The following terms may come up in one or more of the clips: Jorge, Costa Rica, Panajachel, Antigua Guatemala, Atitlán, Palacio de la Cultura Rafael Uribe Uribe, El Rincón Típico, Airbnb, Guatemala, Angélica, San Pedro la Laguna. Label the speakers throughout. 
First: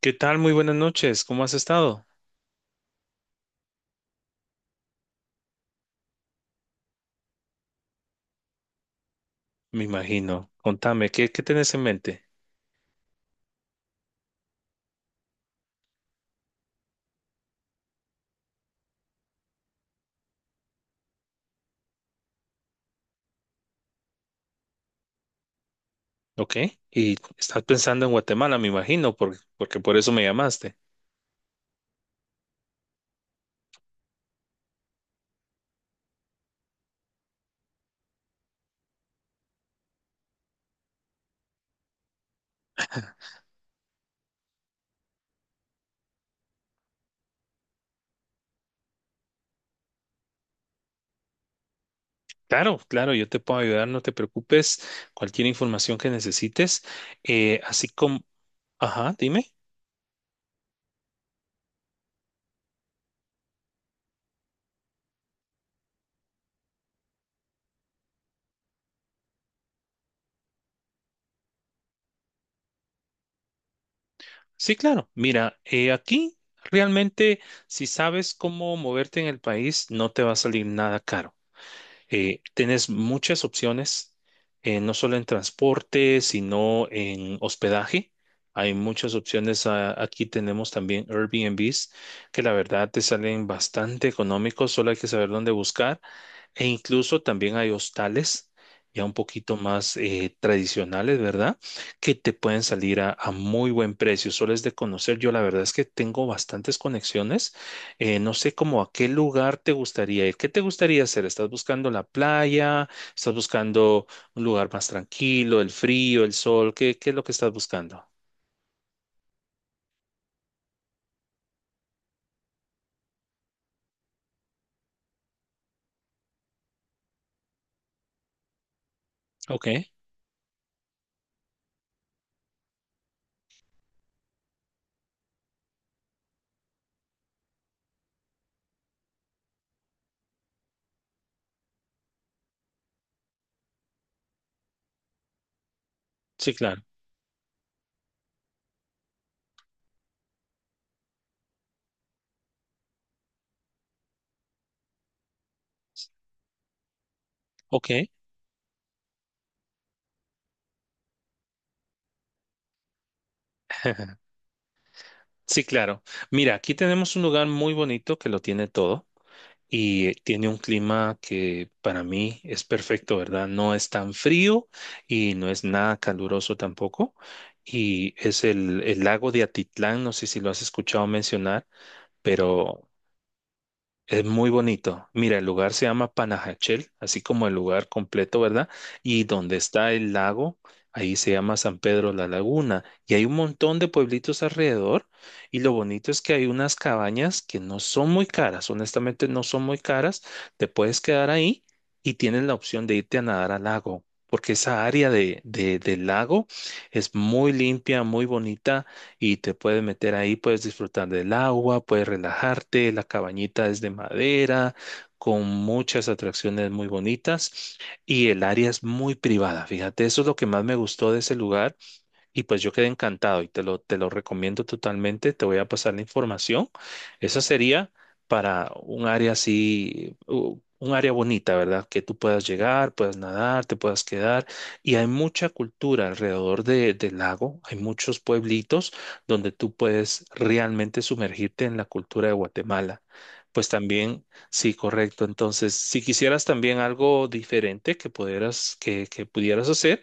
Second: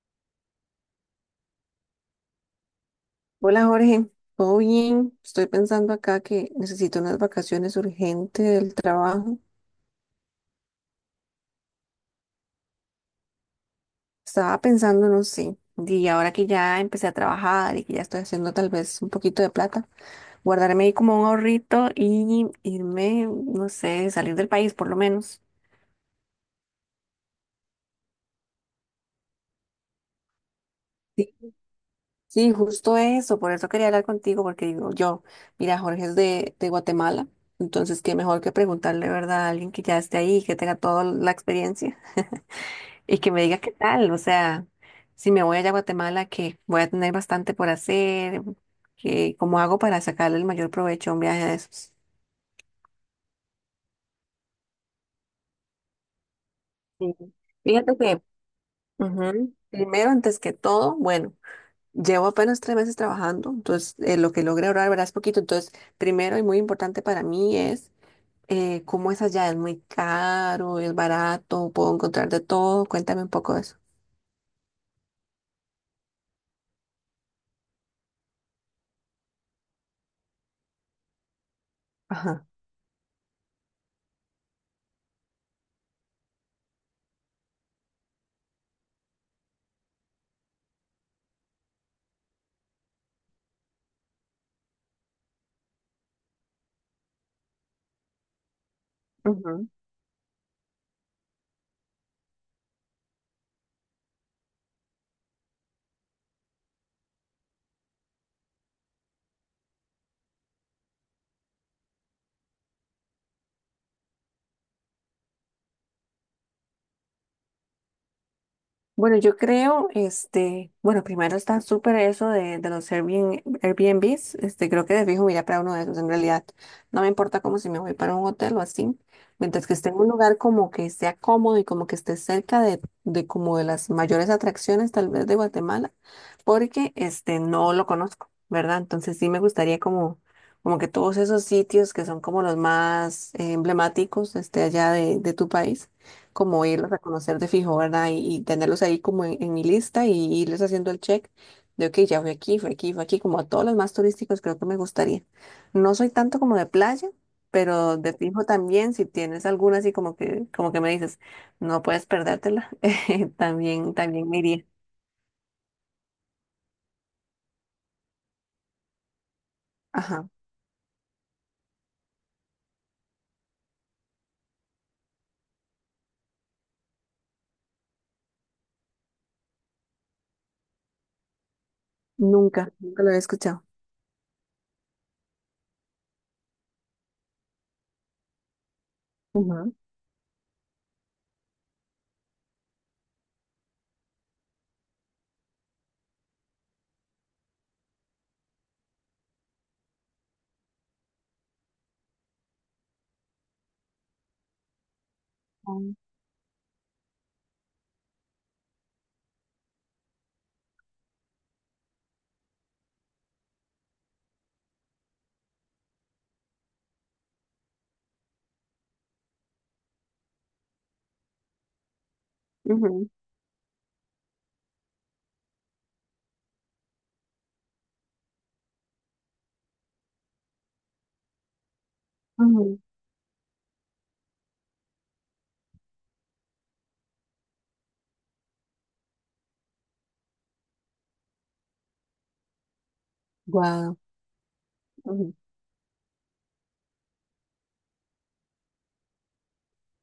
Speaker 1: ¿Qué tal? Muy buenas noches. ¿Cómo has estado?
Speaker 2: Hola Jorge, ¿todo bien? Estoy pensando acá que necesito unas vacaciones urgentes del trabajo.
Speaker 1: Me imagino. Contame, ¿qué tenés en mente?
Speaker 2: Estaba pensando, no sé, y ahora que ya empecé a trabajar y que ya estoy haciendo tal vez un poquito de plata, guardarme ahí como un ahorrito y irme, no sé, salir del país por lo menos.
Speaker 1: ¿Ok? Y estás pensando en Guatemala, me imagino, porque por eso me llamaste.
Speaker 2: Sí, sí, justo eso, por eso quería hablar contigo, porque digo yo, mira, Jorge es de Guatemala, entonces qué mejor que preguntarle, ¿verdad?, a alguien que ya esté ahí, que tenga toda la experiencia. Y que me diga qué tal, o sea, si me voy allá a Guatemala, que voy a tener bastante por hacer, que cómo hago para sacarle el mayor provecho a un viaje de esos.
Speaker 1: Claro, claro, yo te puedo ayudar, no te preocupes. Cualquier información que necesites.
Speaker 2: Sí.
Speaker 1: eh, así
Speaker 2: Fíjate
Speaker 1: como,
Speaker 2: que,
Speaker 1: ajá, dime.
Speaker 2: ujú, primero, antes que todo, bueno, llevo apenas 3 meses trabajando, entonces lo que logré ahorrar, verás, poquito. Entonces, primero y muy importante para mí es cómo es allá, ¿es muy caro, es barato, puedo encontrar de todo? Cuéntame un poco de eso.
Speaker 1: Sí, claro. Mira, aquí realmente, si sabes cómo moverte en el país, no te va a salir nada caro.
Speaker 2: Ajá.
Speaker 1: Tienes muchas opciones, no solo en transporte, sino en hospedaje. Hay muchas opciones. Aquí tenemos también Airbnbs, que la verdad te salen bastante económicos, solo hay que saber dónde buscar. E incluso también hay hostales ya un poquito más tradicionales, ¿verdad? Que te pueden salir a muy buen precio. Solo es de conocer. Yo la verdad es que tengo bastantes conexiones no sé cómo a qué lugar te gustaría ir. ¿Qué te gustaría hacer? ¿Estás buscando la playa? ¿Estás buscando un lugar más tranquilo, el frío, el sol? ¿Qué es lo que estás buscando?
Speaker 2: Bueno, yo creo, este, bueno, primero está súper eso de los Airbnb, Airbnbs, este, creo que de fijo me iría para uno de esos en realidad. No me importa como si me voy para un hotel o así,
Speaker 1: Ok,
Speaker 2: mientras que esté en un lugar como que sea cómodo y como que esté cerca de como de las mayores atracciones tal vez de Guatemala, porque este, no lo conozco, ¿verdad? Entonces sí me gustaría como, como que todos esos sitios que son como los más emblemáticos, este, allá de tu país
Speaker 1: sí,
Speaker 2: como ir
Speaker 1: claro.
Speaker 2: a reconocer de fijo, ¿verdad? Y tenerlos ahí como en mi lista y irles haciendo el check de, ok, ya fui aquí, fui aquí, fui aquí, como a todos los más turísticos creo que me gustaría. No soy tanto como de playa,
Speaker 1: Ok.
Speaker 2: pero de fijo también, si tienes alguna así como que me dices, no puedes perdértela, también, también me iría.
Speaker 1: Sí, claro. Mira, aquí tenemos un lugar muy bonito que lo tiene todo y
Speaker 2: Ajá,
Speaker 1: tiene un clima que para mí es perfecto, ¿verdad? No es tan frío y no es nada caluroso tampoco. Y es el lago de Atitlán, no sé si lo has escuchado mencionar,
Speaker 2: nunca,
Speaker 1: pero
Speaker 2: nunca lo había escuchado.
Speaker 1: es muy bonito. Mira, el lugar se llama Panajachel, así como el lugar completo, ¿verdad? Y donde
Speaker 2: Ujú.
Speaker 1: está el lago, ahí se llama San Pedro la Laguna. Y hay un montón de pueblitos alrededor. Y lo bonito es que hay unas cabañas que no son muy caras, honestamente no son muy caras. Te puedes quedar ahí y tienes la opción de irte a nadar al lago, porque esa área del lago es muy limpia, muy bonita y te puedes meter ahí, puedes disfrutar del agua, puedes relajarte, la cabañita es de madera, con muchas atracciones muy bonitas y el área es muy privada. Fíjate, eso es lo que más me gustó de ese lugar, y pues yo quedé
Speaker 2: Ujú,
Speaker 1: encantado y te lo recomiendo totalmente. Te voy a pasar la información. Esa sería para un área así, un área bonita, ¿verdad? Que tú puedas
Speaker 2: ujú.
Speaker 1: llegar, puedas nadar, te puedas quedar. Y hay mucha cultura alrededor del lago. Hay muchos pueblitos donde tú puedes realmente sumergirte en la cultura de Guatemala. Pues
Speaker 2: Guau.
Speaker 1: también, sí, correcto.
Speaker 2: Ujú.
Speaker 1: Entonces, si quisieras también algo diferente que pudieras, que pudieras hacer,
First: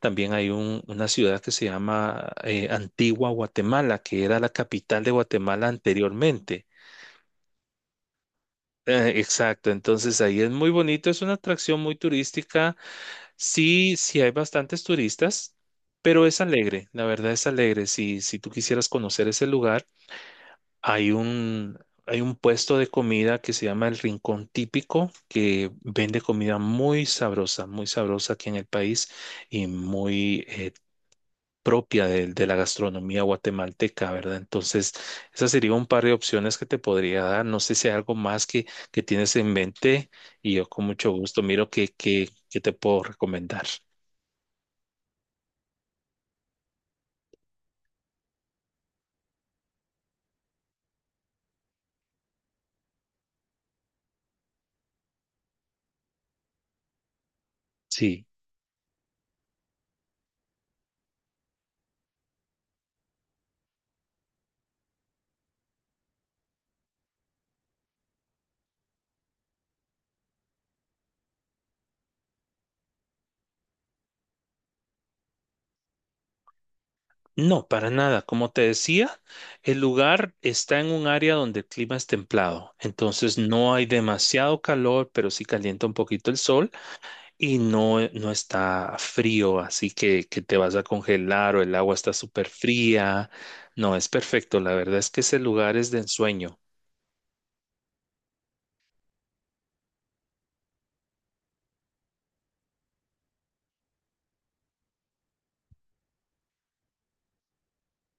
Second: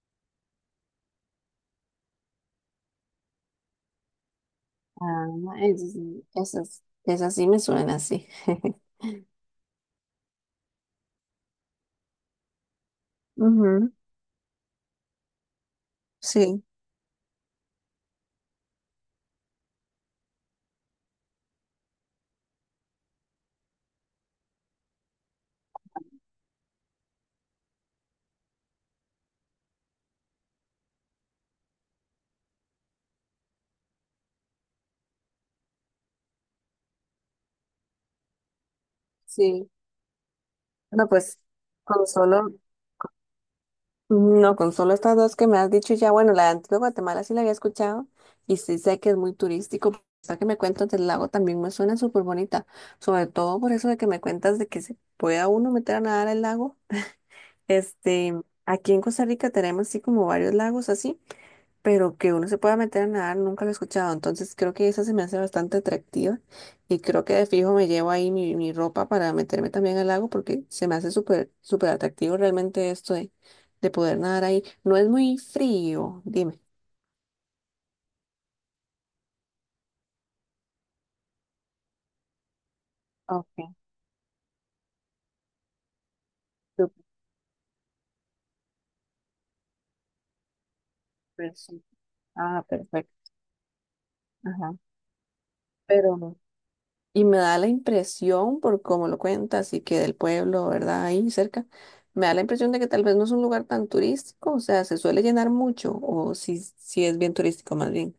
Speaker 1: también hay una ciudad que se llama Antigua Guatemala, que era la capital de
Speaker 2: Ah,
Speaker 1: Guatemala
Speaker 2: eso sí,
Speaker 1: anteriormente.
Speaker 2: esas, esas sí me suenan así.
Speaker 1: Exacto, entonces ahí es muy bonito, es una atracción muy turística.
Speaker 2: Ujú.
Speaker 1: Sí, sí hay bastantes turistas, pero es
Speaker 2: Sí.
Speaker 1: alegre, la verdad es alegre. Si tú quisieras conocer ese lugar, hay un, hay un puesto de comida que se llama El Rincón Típico, que vende comida muy sabrosa aquí en el país y muy propia de la gastronomía guatemalteca, ¿verdad? Entonces, esa sería un par de opciones que te podría dar. No sé si hay algo más que tienes en
Speaker 2: Sí,
Speaker 1: mente y yo con
Speaker 2: no,
Speaker 1: mucho
Speaker 2: pues
Speaker 1: gusto miro
Speaker 2: con solo,
Speaker 1: qué te puedo recomendar.
Speaker 2: no, con solo estas dos que me has dicho ya, bueno, la de Antigua Guatemala sí la había escuchado y sí sé que es muy turístico, pero esta que me cuentas del lago también me suena súper bonita, sobre todo por eso de que me cuentas de que se pueda uno meter a nadar al lago.
Speaker 1: Sí,
Speaker 2: Este, aquí en Costa Rica tenemos así como varios lagos así. Pero que uno se pueda meter a nadar, nunca lo he escuchado. Entonces creo que esa se me hace bastante atractiva y creo que de fijo me llevo ahí mi, mi ropa para meterme también al lago porque se me hace súper, súper atractivo realmente esto de poder nadar ahí. No es muy frío, dime.
Speaker 1: no, para nada. Como te decía, el lugar está en un área donde el clima es templado, entonces no
Speaker 2: Ok,
Speaker 1: hay demasiado calor, pero sí calienta un poquito el sol. Y no, no está frío, así que te vas a congelar
Speaker 2: súper,
Speaker 1: o el
Speaker 2: súper.
Speaker 1: agua está súper
Speaker 2: Ah,
Speaker 1: fría.
Speaker 2: perfecto.
Speaker 1: No, es perfecto.
Speaker 2: Ajá.
Speaker 1: La verdad es que ese lugar es de
Speaker 2: Pero
Speaker 1: ensueño.
Speaker 2: y me da la impresión, por cómo lo cuentas, y que del pueblo, ¿verdad? Ahí cerca, me da la impresión de que tal vez no es un lugar tan turístico, o sea, ¿se suele llenar mucho, o si, si es bien turístico más bien?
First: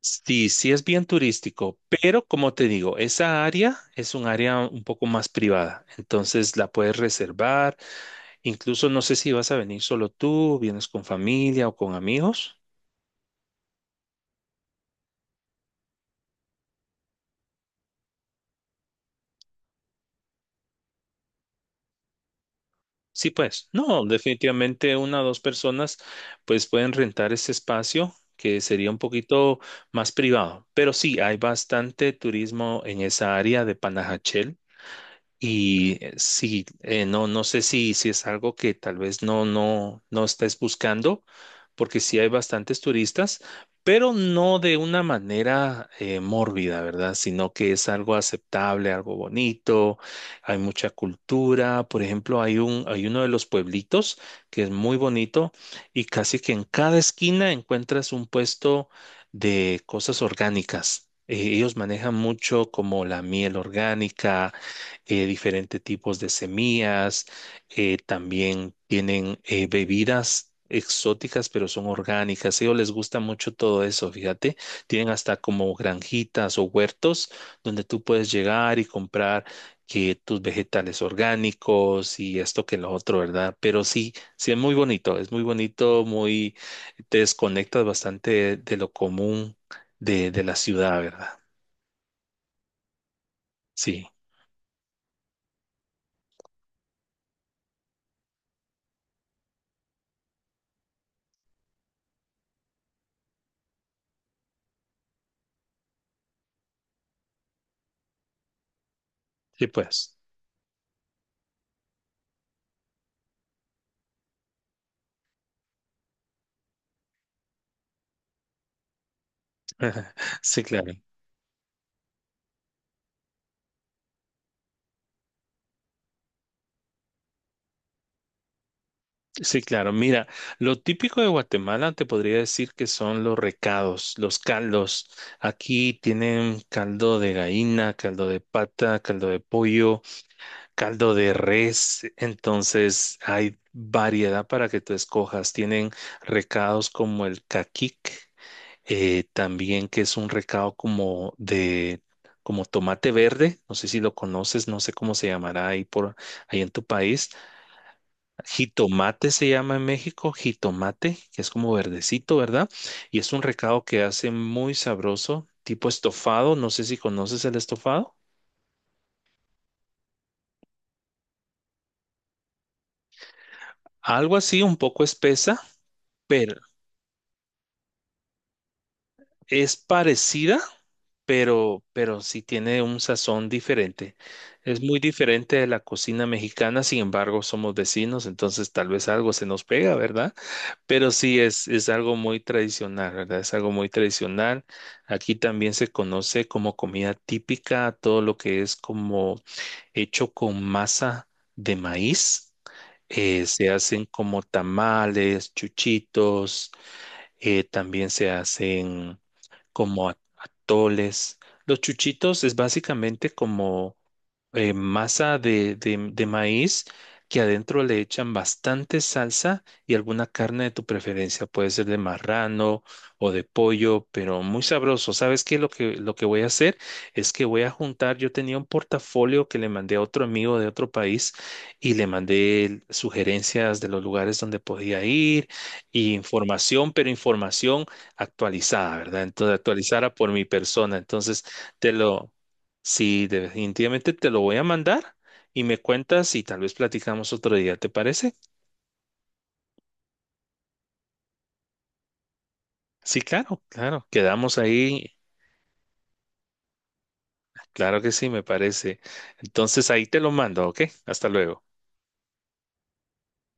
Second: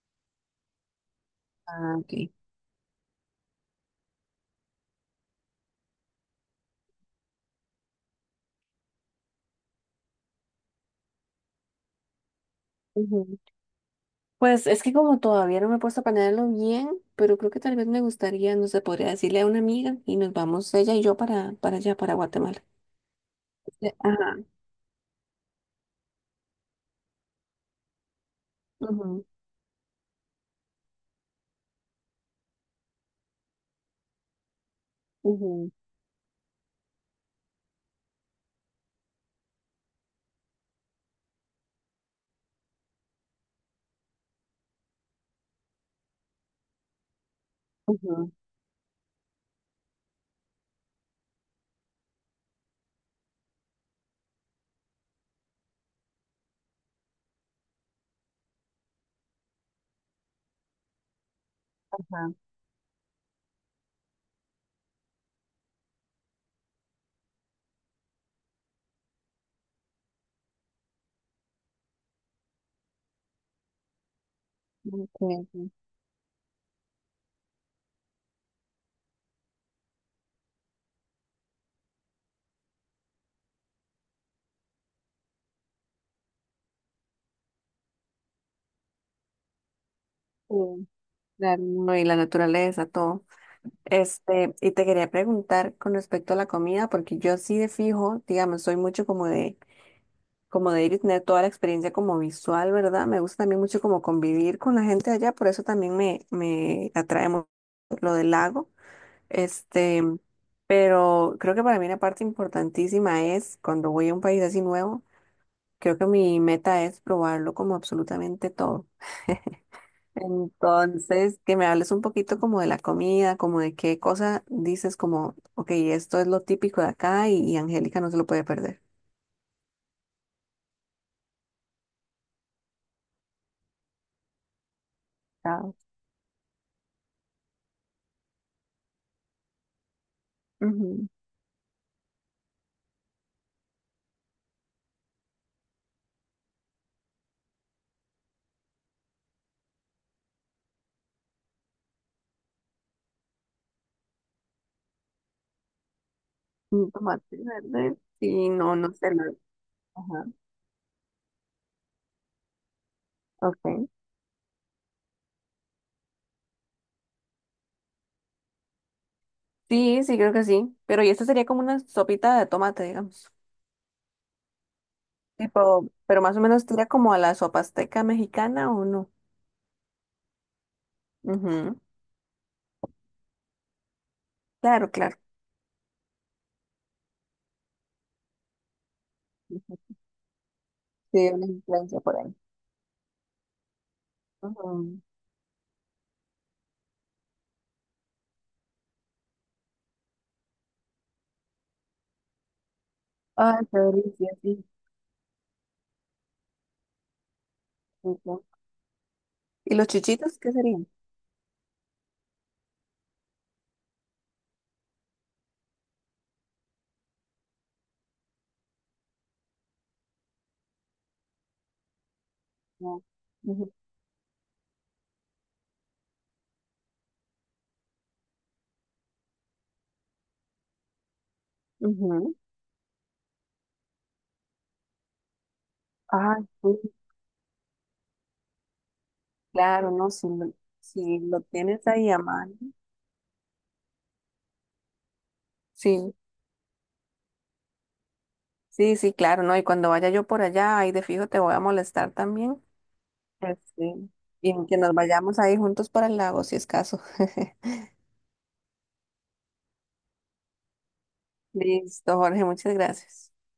Speaker 1: Sí, sí es bien turístico,
Speaker 2: Ah, ok.
Speaker 1: pero como te digo, esa área es un área un poco más privada, entonces la puedes reservar. Incluso no sé si vas a venir solo tú, vienes con familia o con amigos.
Speaker 2: Ujú. Pues es que como todavía no me he puesto a planearlo bien, pero creo que tal vez me gustaría, no sé, podría decirle a una amiga y nos vamos ella y yo para allá, para Guatemala.
Speaker 1: Sí, pues, no,
Speaker 2: Ajá.
Speaker 1: definitivamente una o dos personas pues pueden rentar ese espacio que sería un
Speaker 2: Ujú,
Speaker 1: poquito más privado, pero sí, hay bastante turismo en esa área de Panajachel.
Speaker 2: ujú,
Speaker 1: Y no, no sé si, si es algo que tal vez no estés buscando, porque sí hay bastantes turistas, pero no de una manera mórbida, ¿verdad? Sino que es algo
Speaker 2: ujú,
Speaker 1: aceptable, algo bonito, hay mucha cultura. Por ejemplo, hay uno de los pueblitos que es muy bonito y casi que en cada esquina encuentras un puesto de cosas orgánicas. Ellos manejan
Speaker 2: ajá,
Speaker 1: mucho como la miel orgánica diferentes tipos de semillas, también tienen bebidas exóticas, pero son orgánicas. A ellos les gusta mucho todo eso, fíjate. Tienen
Speaker 2: ok,
Speaker 1: hasta
Speaker 2: ok,
Speaker 1: como granjitas o huertos donde tú puedes llegar y comprar que tus vegetales orgánicos y esto que lo otro, ¿verdad? Pero sí, sí es muy bonito, muy, te desconectas bastante de lo común de la
Speaker 2: sí,
Speaker 1: ciudad, ¿verdad?
Speaker 2: claro, no, y la naturaleza, todo.
Speaker 1: Sí,
Speaker 2: Este, y te quería preguntar con respecto a la comida, porque yo sí de fijo, digamos, soy mucho como de ir y tener toda la experiencia como visual, ¿verdad? Me gusta también mucho como convivir con la gente allá, por eso también me atrae mucho lo del lago.
Speaker 1: sí,
Speaker 2: Este,
Speaker 1: pues.
Speaker 2: pero creo que para mí una parte importantísima es cuando voy a un país así nuevo, creo que mi meta es probarlo como absolutamente todo.
Speaker 1: Sí, claro.
Speaker 2: Entonces, que me hables un poquito como de la comida, como de qué cosa dices, como, ok, esto es lo típico de acá y Angélica no se lo puede perder.
Speaker 1: Sí, claro. Mira, lo típico de Guatemala te podría decir que son los recados, los caldos.
Speaker 2: Ah,
Speaker 1: Aquí tienen caldo de gallina, caldo de pata, caldo de pollo,
Speaker 2: ujú.
Speaker 1: caldo de res. Entonces hay variedad para que tú escojas. Tienen recados como el caquic, también que es un recado como de como tomate verde, no sé si lo conoces, no sé cómo se llamará ahí por ahí en tu
Speaker 2: Mm,
Speaker 1: país.
Speaker 2: tomate verde. Sí, no, no sé.
Speaker 1: Jitomate
Speaker 2: La-
Speaker 1: se llama en
Speaker 2: ajá.
Speaker 1: México, jitomate, que es como verdecito, ¿verdad? Y es un recado
Speaker 2: Okay.
Speaker 1: que hace muy sabroso, tipo estofado, no sé si conoces el estofado.
Speaker 2: Sí, sí, creo que sí. Pero y esta sería como una sopita de tomate, digamos.
Speaker 1: Algo así, un poco espesa,
Speaker 2: Tipo, pero más o
Speaker 1: pero
Speaker 2: menos tira como a la sopa azteca mexicana o no.
Speaker 1: es parecida,
Speaker 2: Ujú.
Speaker 1: pero sí tiene un sazón diferente. Es
Speaker 2: Claro,
Speaker 1: muy
Speaker 2: claro.
Speaker 1: diferente de la cocina mexicana, sin embargo, somos vecinos, entonces tal vez algo se nos pega,
Speaker 2: Ujú.
Speaker 1: ¿verdad? Pero
Speaker 2: Sí,
Speaker 1: sí,
Speaker 2: una
Speaker 1: es
Speaker 2: influencia
Speaker 1: algo
Speaker 2: por ahí.
Speaker 1: muy tradicional, ¿verdad? Es algo muy tradicional.
Speaker 2: Ujú.
Speaker 1: Aquí también se conoce como comida típica, todo lo que es como hecho con masa de maíz.
Speaker 2: Ay,
Speaker 1: Se
Speaker 2: qué
Speaker 1: hacen
Speaker 2: delicia,
Speaker 1: como
Speaker 2: sí.
Speaker 1: tamales, chuchitos, también se
Speaker 2: Ujú.
Speaker 1: hacen
Speaker 2: ¿Y los
Speaker 1: como
Speaker 2: chichitos qué serían?
Speaker 1: atoles. Los chuchitos es básicamente como masa de maíz que adentro le echan bastante salsa y alguna carne de tu preferencia. Puede ser de marrano o de
Speaker 2: Ujú,
Speaker 1: pollo, pero muy sabroso. ¿Sabes qué? Lo que voy a hacer es que voy a juntar. Yo tenía un portafolio que le mandé a otro amigo de otro país y le
Speaker 2: ujú.
Speaker 1: mandé sugerencias de los lugares donde podía ir y
Speaker 2: Ah, sí,
Speaker 1: información, pero información actualizada, ¿verdad? Entonces,
Speaker 2: claro, no,
Speaker 1: actualizada
Speaker 2: si
Speaker 1: por mi
Speaker 2: lo,
Speaker 1: persona.
Speaker 2: si lo
Speaker 1: Entonces,
Speaker 2: tienes
Speaker 1: te
Speaker 2: ahí a
Speaker 1: lo,
Speaker 2: mano.
Speaker 1: sí, definitivamente te lo voy a mandar y me
Speaker 2: Sí,
Speaker 1: cuentas y tal vez platicamos otro día, ¿te parece?
Speaker 2: sí, sí, claro, no. Y cuando vaya yo por allá, ahí de fijo te voy a molestar también.
Speaker 1: Sí, claro,
Speaker 2: Este,
Speaker 1: claro. Quedamos
Speaker 2: y que nos
Speaker 1: ahí.
Speaker 2: vayamos ahí juntos para el lago, si es caso.
Speaker 1: Claro que sí, me parece. Entonces, ahí te lo mando, ¿ok? Hasta luego.
Speaker 2: Listo, Jorge, muchas gracias.